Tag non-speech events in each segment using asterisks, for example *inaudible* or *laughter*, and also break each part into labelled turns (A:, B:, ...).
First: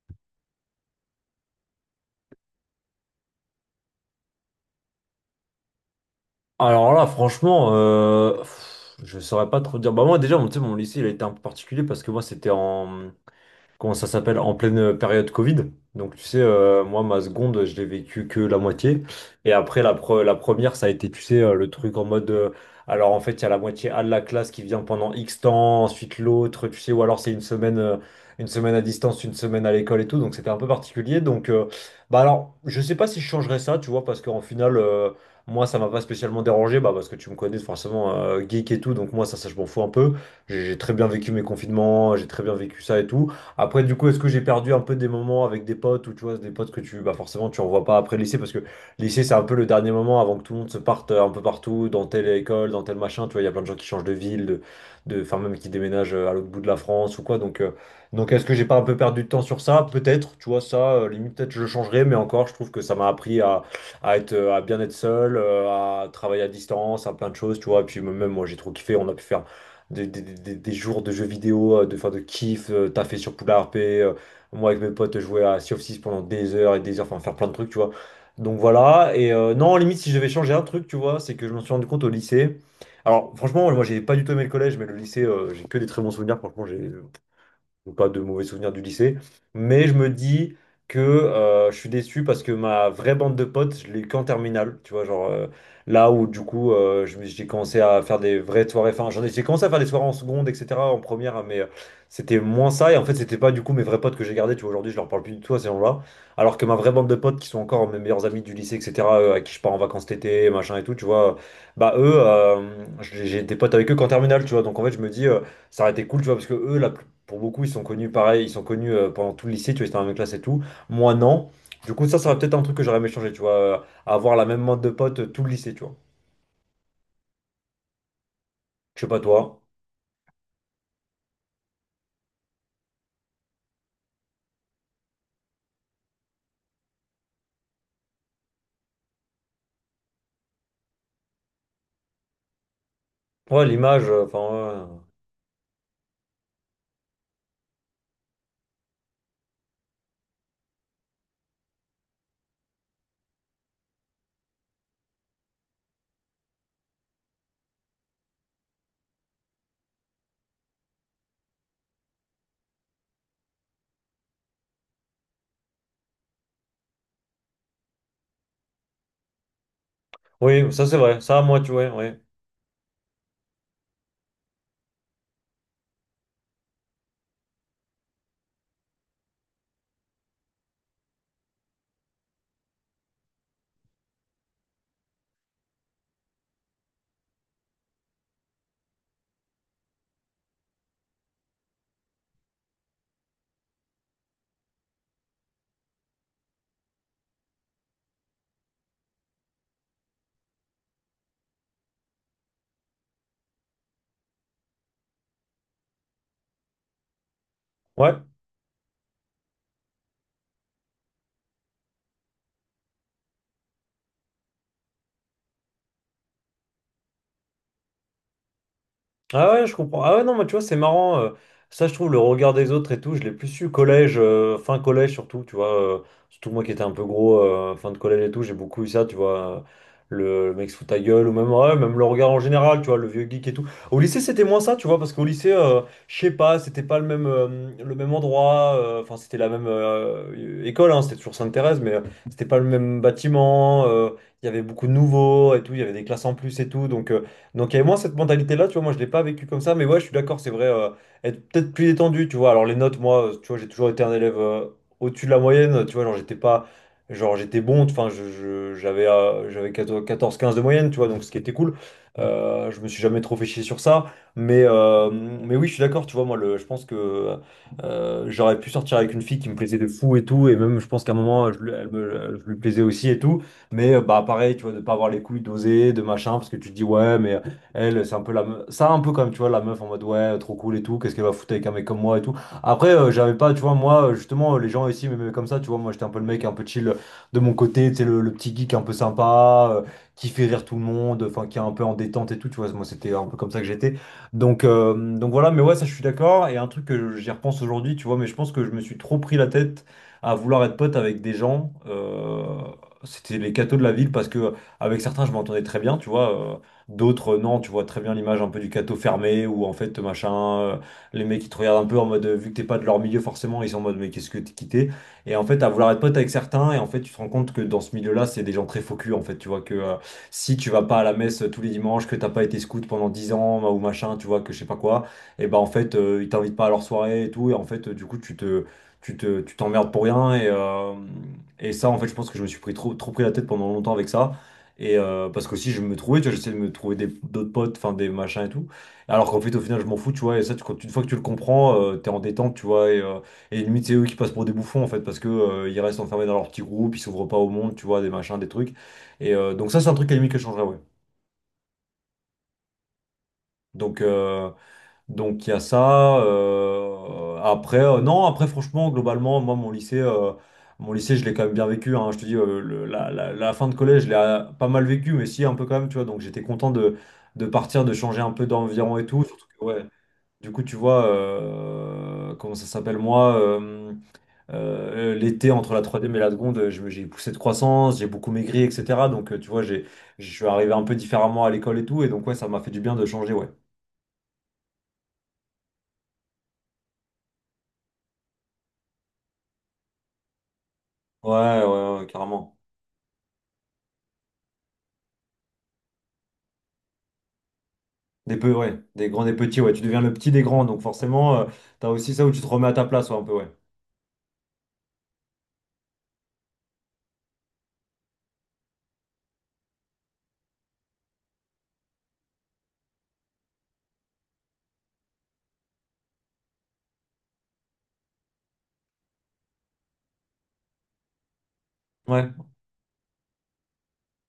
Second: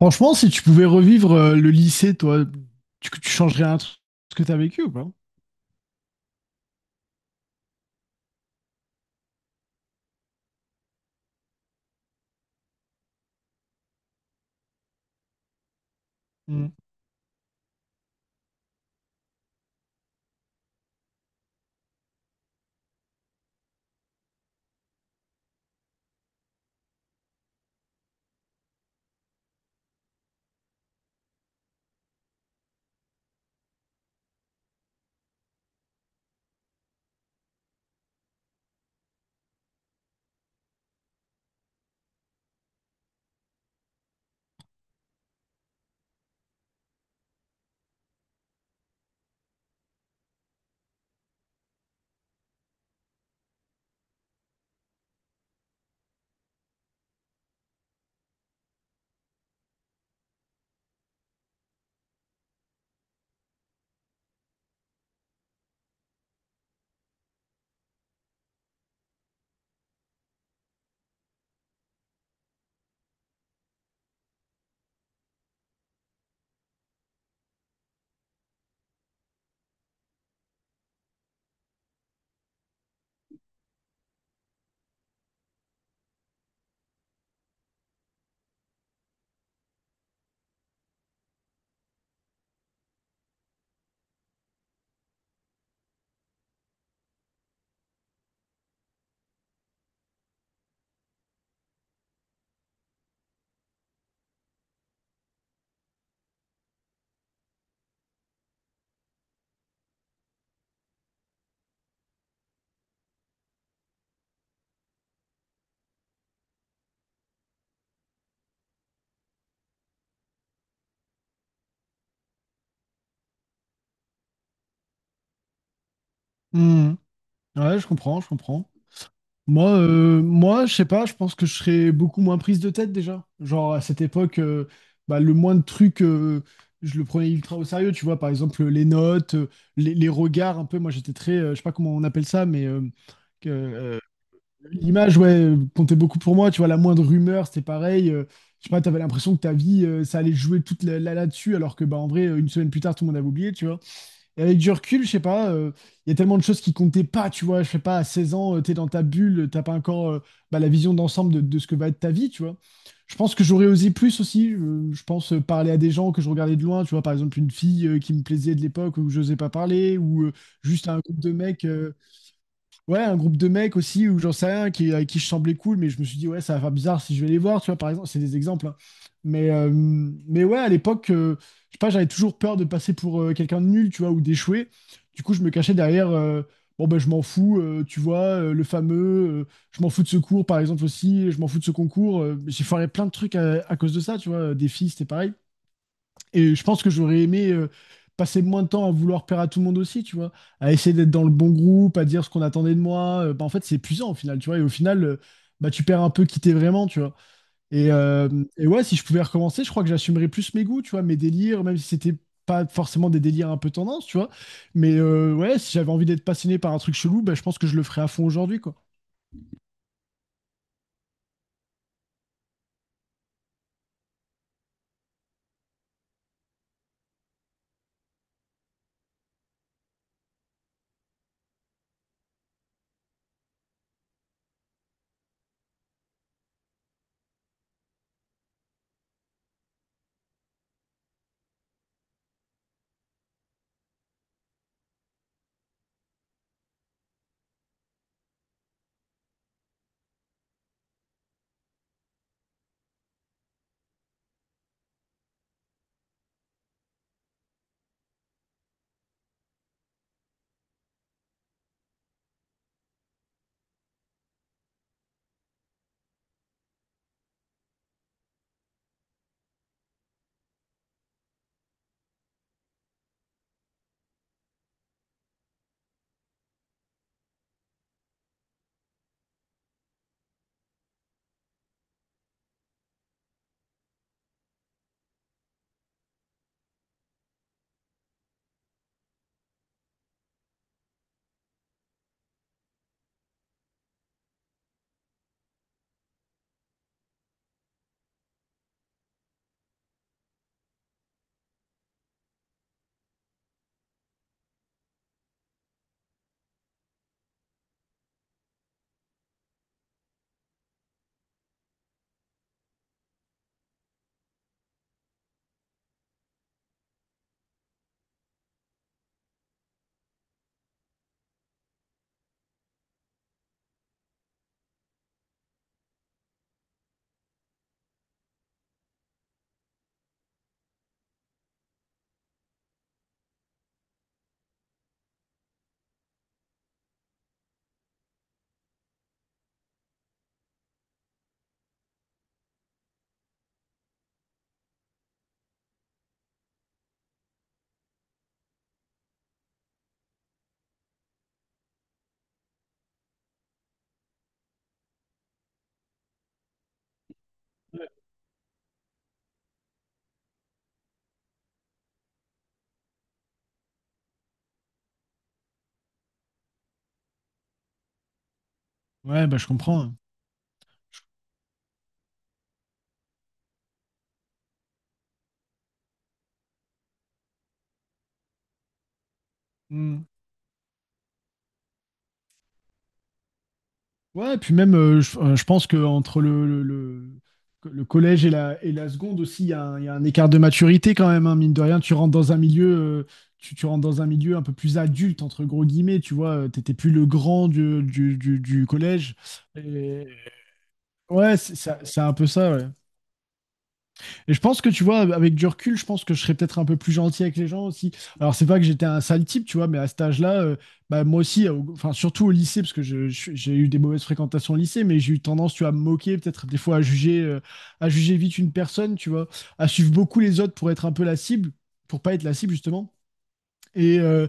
A: Franchement, si tu pouvais revivre le lycée, toi, tu changerais un truc, ce que tu as vécu ou pas?
B: Alors là, franchement, je saurais pas trop dire. Bah moi déjà, tu sais, mon lycée, il a été un peu particulier parce que moi, c'était en, comment ça s'appelle, en pleine période Covid. Donc tu sais,
A: Mm.
B: moi, ma seconde, je l'ai vécu que la moitié. Et après, la première, ça a été, tu sais, le truc en mode. Alors en fait, il y a la moitié A de la classe qui vient pendant X temps, ensuite l'autre, tu sais, ou alors c'est une semaine à distance, une semaine à l'école et tout. Donc c'était un peu particulier. Bah alors, je sais pas si je changerais ça, tu vois, parce qu'en final. Moi, ça m'a pas spécialement dérangé, bah, parce que tu me connais forcément geek et tout, donc moi, ça je m'en fous un peu. J'ai très bien vécu mes confinements, j'ai très bien vécu ça et tout. Après, du coup, est-ce que j'ai perdu un peu des moments avec des potes ou tu vois, des potes que tu, bah, forcément, tu revois pas après le lycée parce que le lycée, c'est un peu le dernier moment avant que tout le monde se parte un peu partout, dans telle école, dans tel machin. Tu vois, il y a plein de gens qui changent de ville, enfin, même qui déménagent à l'autre bout de la France ou quoi. Donc est-ce que j'ai pas un peu perdu de temps sur ça? Peut-être, tu vois, limite, peut-être je le changerais, mais encore, je trouve que ça m'a appris à être, à bien être seul, à travailler à distance, à plein de choses, tu vois. Et puis, même moi, j'ai trop kiffé, on a pu faire des jours de jeux vidéo, de, enfin, de kiff, taffer sur Poulard P, moi avec mes potes jouer à Sea of Thieves pendant des heures et des heures, enfin faire plein de trucs, tu vois. Donc voilà, non, limite si je devais changer un truc, tu vois, c'est que je m'en suis rendu compte au lycée. Alors franchement, moi j'ai pas du tout aimé le collège, mais le lycée, j'ai que des très bons souvenirs, franchement, j'ai donc, pas de mauvais souvenirs du lycée. Mais je me dis que je suis déçu parce que ma vraie bande de potes, je l'ai eu qu'en terminale. Tu vois, genre là où du coup, j'ai commencé à faire des vraies soirées. Enfin, j'ai commencé à faire des soirées en seconde, etc., en première, mais c'était moins ça. Et en fait, c'était pas du coup mes vrais potes que j'ai gardés. Tu vois, aujourd'hui, je leur parle plus du tout à ces gens-là. Alors que ma vraie bande de potes qui sont encore mes meilleurs amis du lycée, etc., à qui je pars en vacances cet été, machin et tout, tu vois, bah eux, j'ai des potes avec eux qu'en terminale, tu vois. Donc en fait, je me dis, ça aurait été cool, tu vois, parce que eux, la plupart pour beaucoup, ils sont connus pareil, ils sont connus pendant tout le lycée, tu vois, ils étaient dans la même classe et tout. Moi, non. Du coup, ça serait peut-être un truc que j'aurais aimé changer, tu vois, avoir la même mode de potes tout le lycée, tu vois.
A: Mm. Ouais, je comprends, je comprends.
B: Je sais pas toi.
A: Moi, moi, je sais pas, je pense que je serais beaucoup moins prise de tête déjà. Genre à cette époque, bah, le moins de trucs, je le prenais ultra au sérieux, tu vois, par exemple les notes, les regards un peu. Moi j'étais très, je sais pas comment on appelle ça, mais
B: Ouais,
A: euh,
B: l'image, enfin,
A: l'image, ouais, comptait beaucoup pour moi. Tu vois, la moindre rumeur, c'était pareil. Je sais pas, t'avais l'impression que ta vie, ça allait jouer toute là-dessus, alors que, bah, en vrai, une semaine plus tard, tout le monde avait oublié, tu vois. Et avec du recul, je sais pas, il y a tellement de choses qui comptaient pas, tu vois. Je sais pas, à 16 ans, t'es dans ta bulle, t'as pas encore bah, la vision d'ensemble de ce que va être ta vie, tu vois. Je pense que j'aurais osé plus aussi. Je pense parler à des gens que je regardais de loin, tu vois, par exemple, une fille qui me plaisait de l'époque où j'osais pas parler, ou
B: ouais. Oui, ça
A: juste à
B: c'est
A: un groupe
B: vrai.
A: de
B: Ça, moi,
A: mecs.
B: tu vois, ouais.
A: Ouais, un groupe de mecs aussi, ou j'en sais rien, qui, avec qui je semblais cool, mais je me suis dit, ouais, ça va faire bizarre si je vais les voir, tu vois, par exemple, c'est des exemples, hein. Mais ouais, à l'époque, je sais pas, j'avais toujours peur de passer pour quelqu'un de nul, tu vois, ou d'échouer. Du coup, je me cachais derrière, bon, ben, je m'en fous, tu vois, le fameux, euh, je m'en fous de ce cours, par exemple, aussi, je m'en fous de ce concours. J'ai foiré plein de trucs à cause de ça, tu vois, des filles, c'était pareil. Et je pense que j'aurais aimé passer moins de temps à vouloir plaire à tout le monde aussi, tu vois, à essayer d'être dans le bon groupe, à dire ce qu'on attendait de moi. Bah, en fait, c'est épuisant au final, tu vois. Et au final, bah, tu perds un peu qui t'es vraiment, tu vois. Et,
B: Ouais.
A: euh, et ouais, si je pouvais recommencer, je crois que j'assumerais plus mes goûts, tu vois, mes délires, même si c'était pas forcément des délires un peu tendance, tu vois. Mais ouais, si j'avais envie d'être passionné par un truc chelou, bah, je pense que je le ferais à fond aujourd'hui, quoi.
B: Ah ouais, je comprends. Ah ouais, non, mais tu vois, c'est marrant. Ça, je trouve, le regard des autres et tout, je l'ai plus su collège, fin collège surtout, tu vois. Surtout moi qui étais un peu gros, fin de collège et tout, j'ai beaucoup eu ça, tu vois. Le mec se fout ta gueule, ou même, ouais, même le regard en général, tu vois, le vieux geek et tout. Au lycée, c'était moins ça, tu vois, parce qu'au lycée, je sais pas, c'était pas le même, le même endroit, enfin, c'était la même école, hein, c'était toujours Sainte-Thérèse, mais c'était pas le même bâtiment. Il y avait beaucoup de nouveaux et tout, il y avait des classes en plus et tout, donc il y avait moins cette mentalité-là, tu vois, moi je l'ai pas vécu comme ça, mais ouais, je suis d'accord, c'est vrai, être peut-être plus détendu, tu vois. Alors les notes, moi, tu vois, j'ai toujours été un élève au-dessus de la moyenne, tu vois, genre j'étais pas, genre j'étais bon, enfin, j'avais 14-15 de moyenne, tu vois, donc ce qui était cool. Je me suis jamais trop fait chier sur ça, mais oui, je suis d'accord, tu vois, moi, je pense que j'aurais pu sortir avec une fille qui me plaisait de fou et tout, et même je pense qu'à un moment, je lui plaisais aussi et tout, mais bah pareil, tu vois, de pas avoir les couilles d'oser, de machin, parce que tu te dis, ouais, mais. Elle, c'est un peu la meuf. Ça, un peu comme, tu vois, la meuf en mode, ouais, trop cool et tout, qu'est-ce qu'elle va foutre avec un mec comme moi et tout. Après, j'avais pas, tu vois, moi, justement, les gens ici mais comme ça, tu vois, moi, j'étais un peu le mec un peu chill de mon côté, tu sais, le petit geek un peu sympa, qui fait rire tout le monde, enfin, qui est un peu en détente et tout, tu vois, moi, c'était un peu comme ça que j'étais. Donc voilà, mais ouais, ça, je suis d'accord. Et un truc que j'y repense aujourd'hui, tu vois, mais je pense que je me suis trop pris la tête à vouloir être pote avec des gens. C'était les cathos de la ville parce que avec certains je m'entendais très bien, tu vois. D'autres, non, tu vois très bien l'image un peu du cateau fermé où en fait, machin, euh, les mecs ils te regardent un peu en mode, vu que t'es pas de leur milieu forcément, ils sont en mode, mais qu'est-ce que t'es quitté? Et en fait, à vouloir être pote avec certains, et en fait, tu te rends compte que dans ce milieu-là, c'est des gens très faux culs, en fait, tu vois, que si tu vas pas à la messe tous les dimanches, que t'as pas été scout pendant 10 ans bah, ou machin, tu vois, que je sais pas quoi, et ben en fait, ils t'invitent pas à leur soirée et tout, et en fait, du coup, tu t'emmerdes pour rien, et ça, en fait, je pense que je me suis trop pris la tête pendant longtemps avec ça. Parce que si je me trouvais, tu vois, j'essayais de me trouver d'autres potes, enfin des machins et tout. Alors qu'en fait, au final, je m'en fous, tu vois. Et ça, une fois que tu le comprends, t'es en détente, tu vois. Et limite, c'est eux qui passent pour des bouffons, en fait, parce que ils restent enfermés dans leur petit groupe, ils s'ouvrent pas au monde, tu vois, des machins, des trucs. Donc, ça, c'est un truc à la limite que je changerais, ouais. Donc, euh, Donc il y a ça. Après, non, après franchement, globalement, moi, mon lycée, je l'ai quand même bien vécu, hein. Je te dis, la fin de collège, je l'ai pas mal vécu, mais si un peu quand même, tu vois. Donc j'étais content de partir, de changer un peu d'environ et tout.
A: Ouais, bah,
B: Surtout
A: je
B: que,
A: comprends,
B: ouais,
A: hein.
B: du coup, tu vois, comment ça s'appelle moi, l'été entre la troisième et la seconde, j'ai poussé de croissance, j'ai beaucoup maigri, etc. Tu vois,
A: Hmm.
B: je suis arrivé un peu différemment à l'école et tout, et donc ouais, ça m'a fait du bien de changer, ouais.
A: Ouais, et puis même, je pense qu'entre le collège et et la seconde aussi, il y a un, il y a un écart de maturité quand même, hein, mine de
B: Ouais,
A: rien. Tu
B: ouais, ouais,
A: rentres dans un
B: carrément.
A: milieu, tu rentres dans un milieu un peu plus adulte, entre gros guillemets, tu vois. T'étais plus le grand
B: Des peu,
A: du
B: ouais. Des
A: collège.
B: grands, des petits, ouais. Tu deviens
A: Et-
B: le petit des grands, donc forcément,
A: Ouais, c'est ça,
B: t'as
A: c'est un
B: aussi ça
A: peu
B: où tu te
A: ça,
B: remets
A: ouais.
B: à ta place, ouais, un peu, ouais.
A: Et je pense que tu vois, avec du recul, je pense que je serais peut-être un peu plus gentil avec les gens aussi. Alors, c'est pas que j'étais un sale type, tu vois, mais à cet âge-là, bah, moi aussi, enfin, surtout au lycée, parce que j'ai eu des mauvaises fréquentations au lycée, mais j'ai eu tendance, tu vois, à me moquer, peut-être des fois à juger vite une personne, tu vois, à suivre beaucoup les autres pour être un peu la cible, pour pas être
B: Ouais.
A: la cible, justement. Et, euh,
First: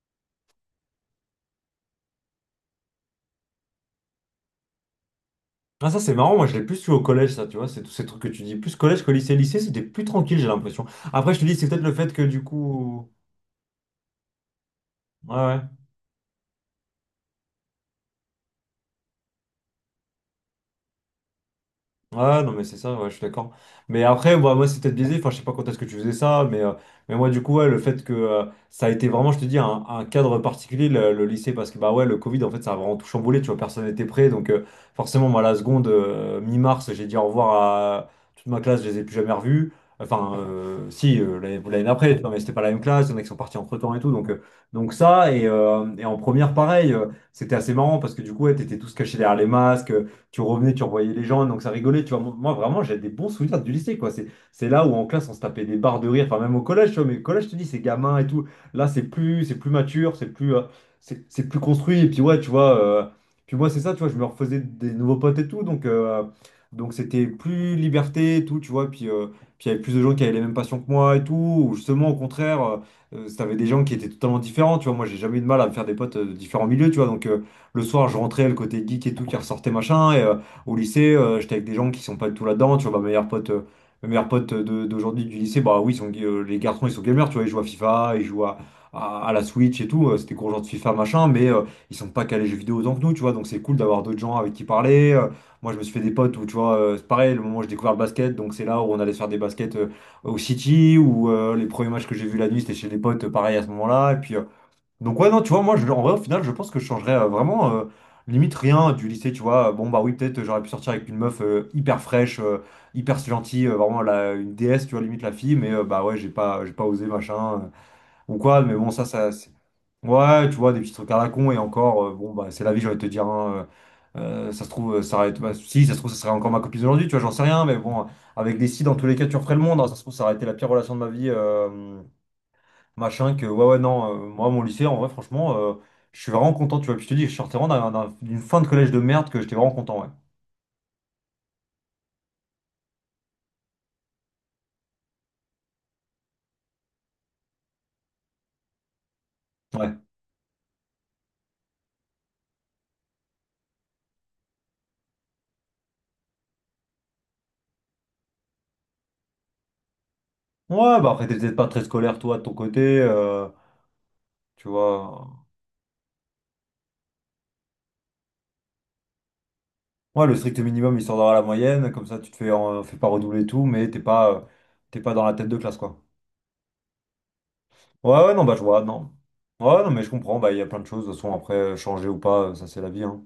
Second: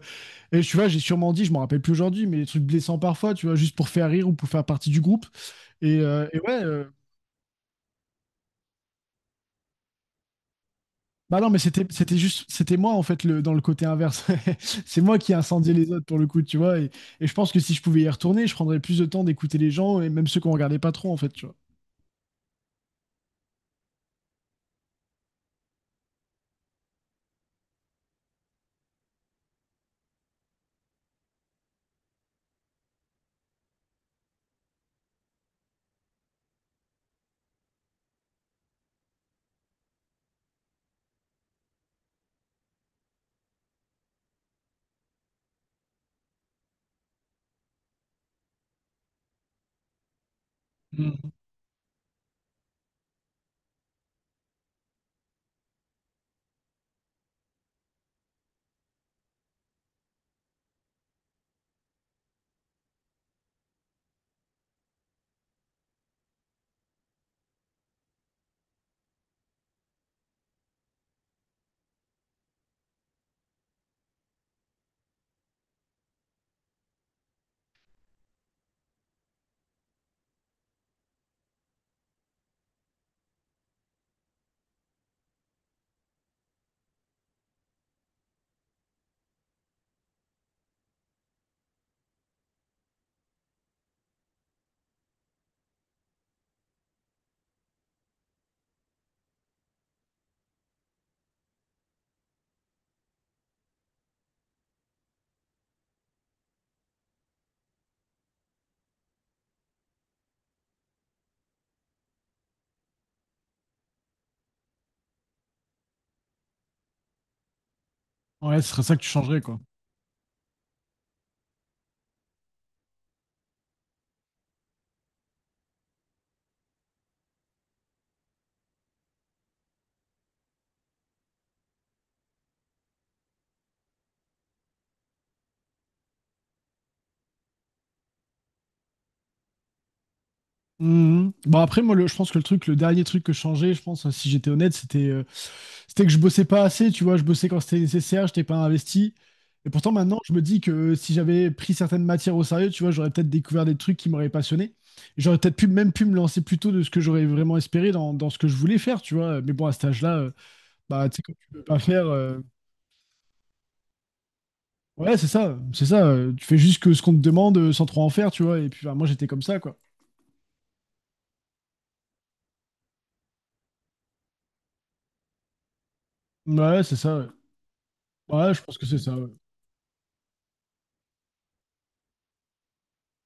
A: et tu vois, j'ai sûrement dit, je m'en rappelle plus aujourd'hui, mais des trucs blessants parfois, tu vois, juste pour faire rire ou pour faire partie du groupe.
B: Ah, ça,
A: Et,
B: c'est marrant. Moi, je l'ai plus eu au collège, ça, tu vois. C'est tous ces trucs que tu dis. Plus collège que lycée. Lycée, c'était plus tranquille, j'ai l'impression. Après, je
A: bah
B: te
A: non,
B: dis,
A: mais
B: c'est peut-être
A: c'était
B: le fait
A: c'était
B: que, du
A: juste, c'était moi en
B: coup.
A: fait, le dans le côté inverse. *laughs* C'est moi qui
B: Ouais,
A: ai
B: ouais.
A: incendié les autres pour le coup, tu vois. Et je pense que si je pouvais y retourner, je prendrais plus de temps d'écouter les gens, et même ceux qu'on regardait pas trop en fait, tu vois.
B: Ouais, non, mais c'est ça, ouais, je suis d'accord. Mais après, bah, moi, c'est peut-être biaisé. Enfin, je sais pas quand est-ce que tu faisais ça, mais moi, du coup, ouais, le fait que ça a été vraiment, je te dis, un cadre particulier, le lycée, parce que, bah ouais, le Covid, en fait, ça a vraiment tout chamboulé, tu vois, personne n'était prêt. Donc, forcément, moi, la seconde, mi-mars, j'ai dit au revoir à toute ma classe, je les ai plus jamais revus. Enfin, si, l'année d'après, tu vois, mais c'était pas la même classe, il y en a qui sont partis entre-temps et tout. Donc ça, et en première, pareil, c'était assez marrant, parce que, du coup, ouais, t'étais tous cachés derrière les masques, tu revenais, tu revoyais les
A: Mm.
B: gens, donc ça rigolait, tu vois. Moi, vraiment, j'ai des bons souvenirs du lycée, quoi. C'est là où en classe, on se tapait des barres de rire, enfin, même au collège, tu vois, mais au collège, je te dis, c'est gamin et tout. Là, c'est plus mature, c'est plus, c'est plus construit, et puis ouais, tu vois, puis moi, c'est ça, tu vois, je me refaisais des nouveaux potes et tout, donc c'était plus liberté et tout, tu vois, et puis, puis il y avait plus de gens qui avaient les mêmes passions que moi et tout, ou justement, au contraire. T'avais des gens qui étaient totalement différents, tu vois. Moi, j'ai jamais eu de mal à me faire des potes de différents milieux, tu vois. Donc, le soir, je rentrais, le côté geek et tout qui ressortait, machin. Et au lycée, j'étais avec des gens qui sont pas du tout là-dedans. Tu vois, ma meilleure pote de- d'aujourd'hui du lycée, bah oui, ils sont, les garçons, ils sont gamers, tu vois, ils jouent à FIFA, ils jouent à la Switch et tout. C'était gros genre de FIFA, machin, mais ils sont pas calés jeux vidéo autant que nous, tu vois. Donc c'est cool d'avoir d'autres gens avec qui parler. Moi, je me suis fait des potes où, tu vois, c'est pareil, le moment où j'ai découvert le basket, donc c'est là où on allait se faire des baskets au City, où les premiers matchs que j'ai vus la nuit, c'était chez des potes, pareil à ce moment-là. Et puis, donc ouais, non, tu vois, moi, je, en vrai, au final, je pense que je changerais vraiment, limite rien du lycée, tu vois. Bon, bah oui, peut-être j'aurais pu sortir avec une meuf hyper fraîche, hyper gentille, vraiment la, une déesse, tu vois, limite la fille, mais bah ouais, j'ai pas osé, machin, ou
A: Ouais,
B: quoi,
A: ce
B: mais
A: serait
B: bon,
A: ça que
B: ça,
A: tu
B: ça,
A: changerais,
B: c'est-
A: quoi.
B: Ouais, tu vois, des petits trucs à la con, et encore, bon, bah c'est la vie, j'ai envie de te dire, hein, ça se trouve, ça aurait été- bah, si, ça se trouve, ça serait encore ma copine aujourd'hui, tu vois, j'en sais rien, mais bon, avec des si, dans tous les cas, tu referais le monde, hein, ça se trouve, ça aurait été la pire relation de ma vie. Machin que, ouais, ouais, non, moi, mon lycée, en vrai, franchement, je suis vraiment content, tu vois. Puis je te dis, je sortais vraiment d'un- d'un- d'une fin de collège de merde que j'étais vraiment content, ouais.
A: Mhm. Bon après moi, le, je pense que le truc, le dernier truc que je changeais je pense, hein, si j'étais honnête, c'était c'était que je bossais pas assez, tu vois. Je bossais quand c'était nécessaire, j'étais pas investi. Et pourtant
B: Ouais.
A: maintenant je me dis que si j'avais pris certaines matières au sérieux, tu vois, j'aurais peut-être découvert des trucs qui m'auraient passionné. J'aurais peut-être pu même pu me lancer plus tôt de ce que j'aurais vraiment espéré dans, dans ce que je voulais faire, tu vois. Mais bon, à cet âge-là,
B: Ouais,
A: bah
B: bah
A: tu sais,
B: après,
A: quand
B: t'es
A: tu
B: peut-être
A: peux
B: pas
A: pas
B: très
A: faire,
B: scolaire, toi, de ton côté, tu
A: ouais c'est
B: vois.
A: ça, c'est ça. Tu fais juste que ce qu'on te demande, sans trop en faire, tu vois. Et puis bah, moi j'étais comme ça, quoi.
B: Ouais, le strict minimum, histoire d'avoir la moyenne, comme ça, tu te fais, fais pas redoubler et tout, mais t'es pas dans la tête de classe, quoi.
A: Ouais c'est ça, ouais.
B: Ouais, ouais, non,
A: Ouais,
B: bah, je
A: je pense
B: vois,
A: que c'est
B: non.
A: ça, ouais.
B: Ouais, non, mais je comprends, bah, il y a plein de choses, de toute façon, après, changer ou pas, ça, c'est la vie, hein.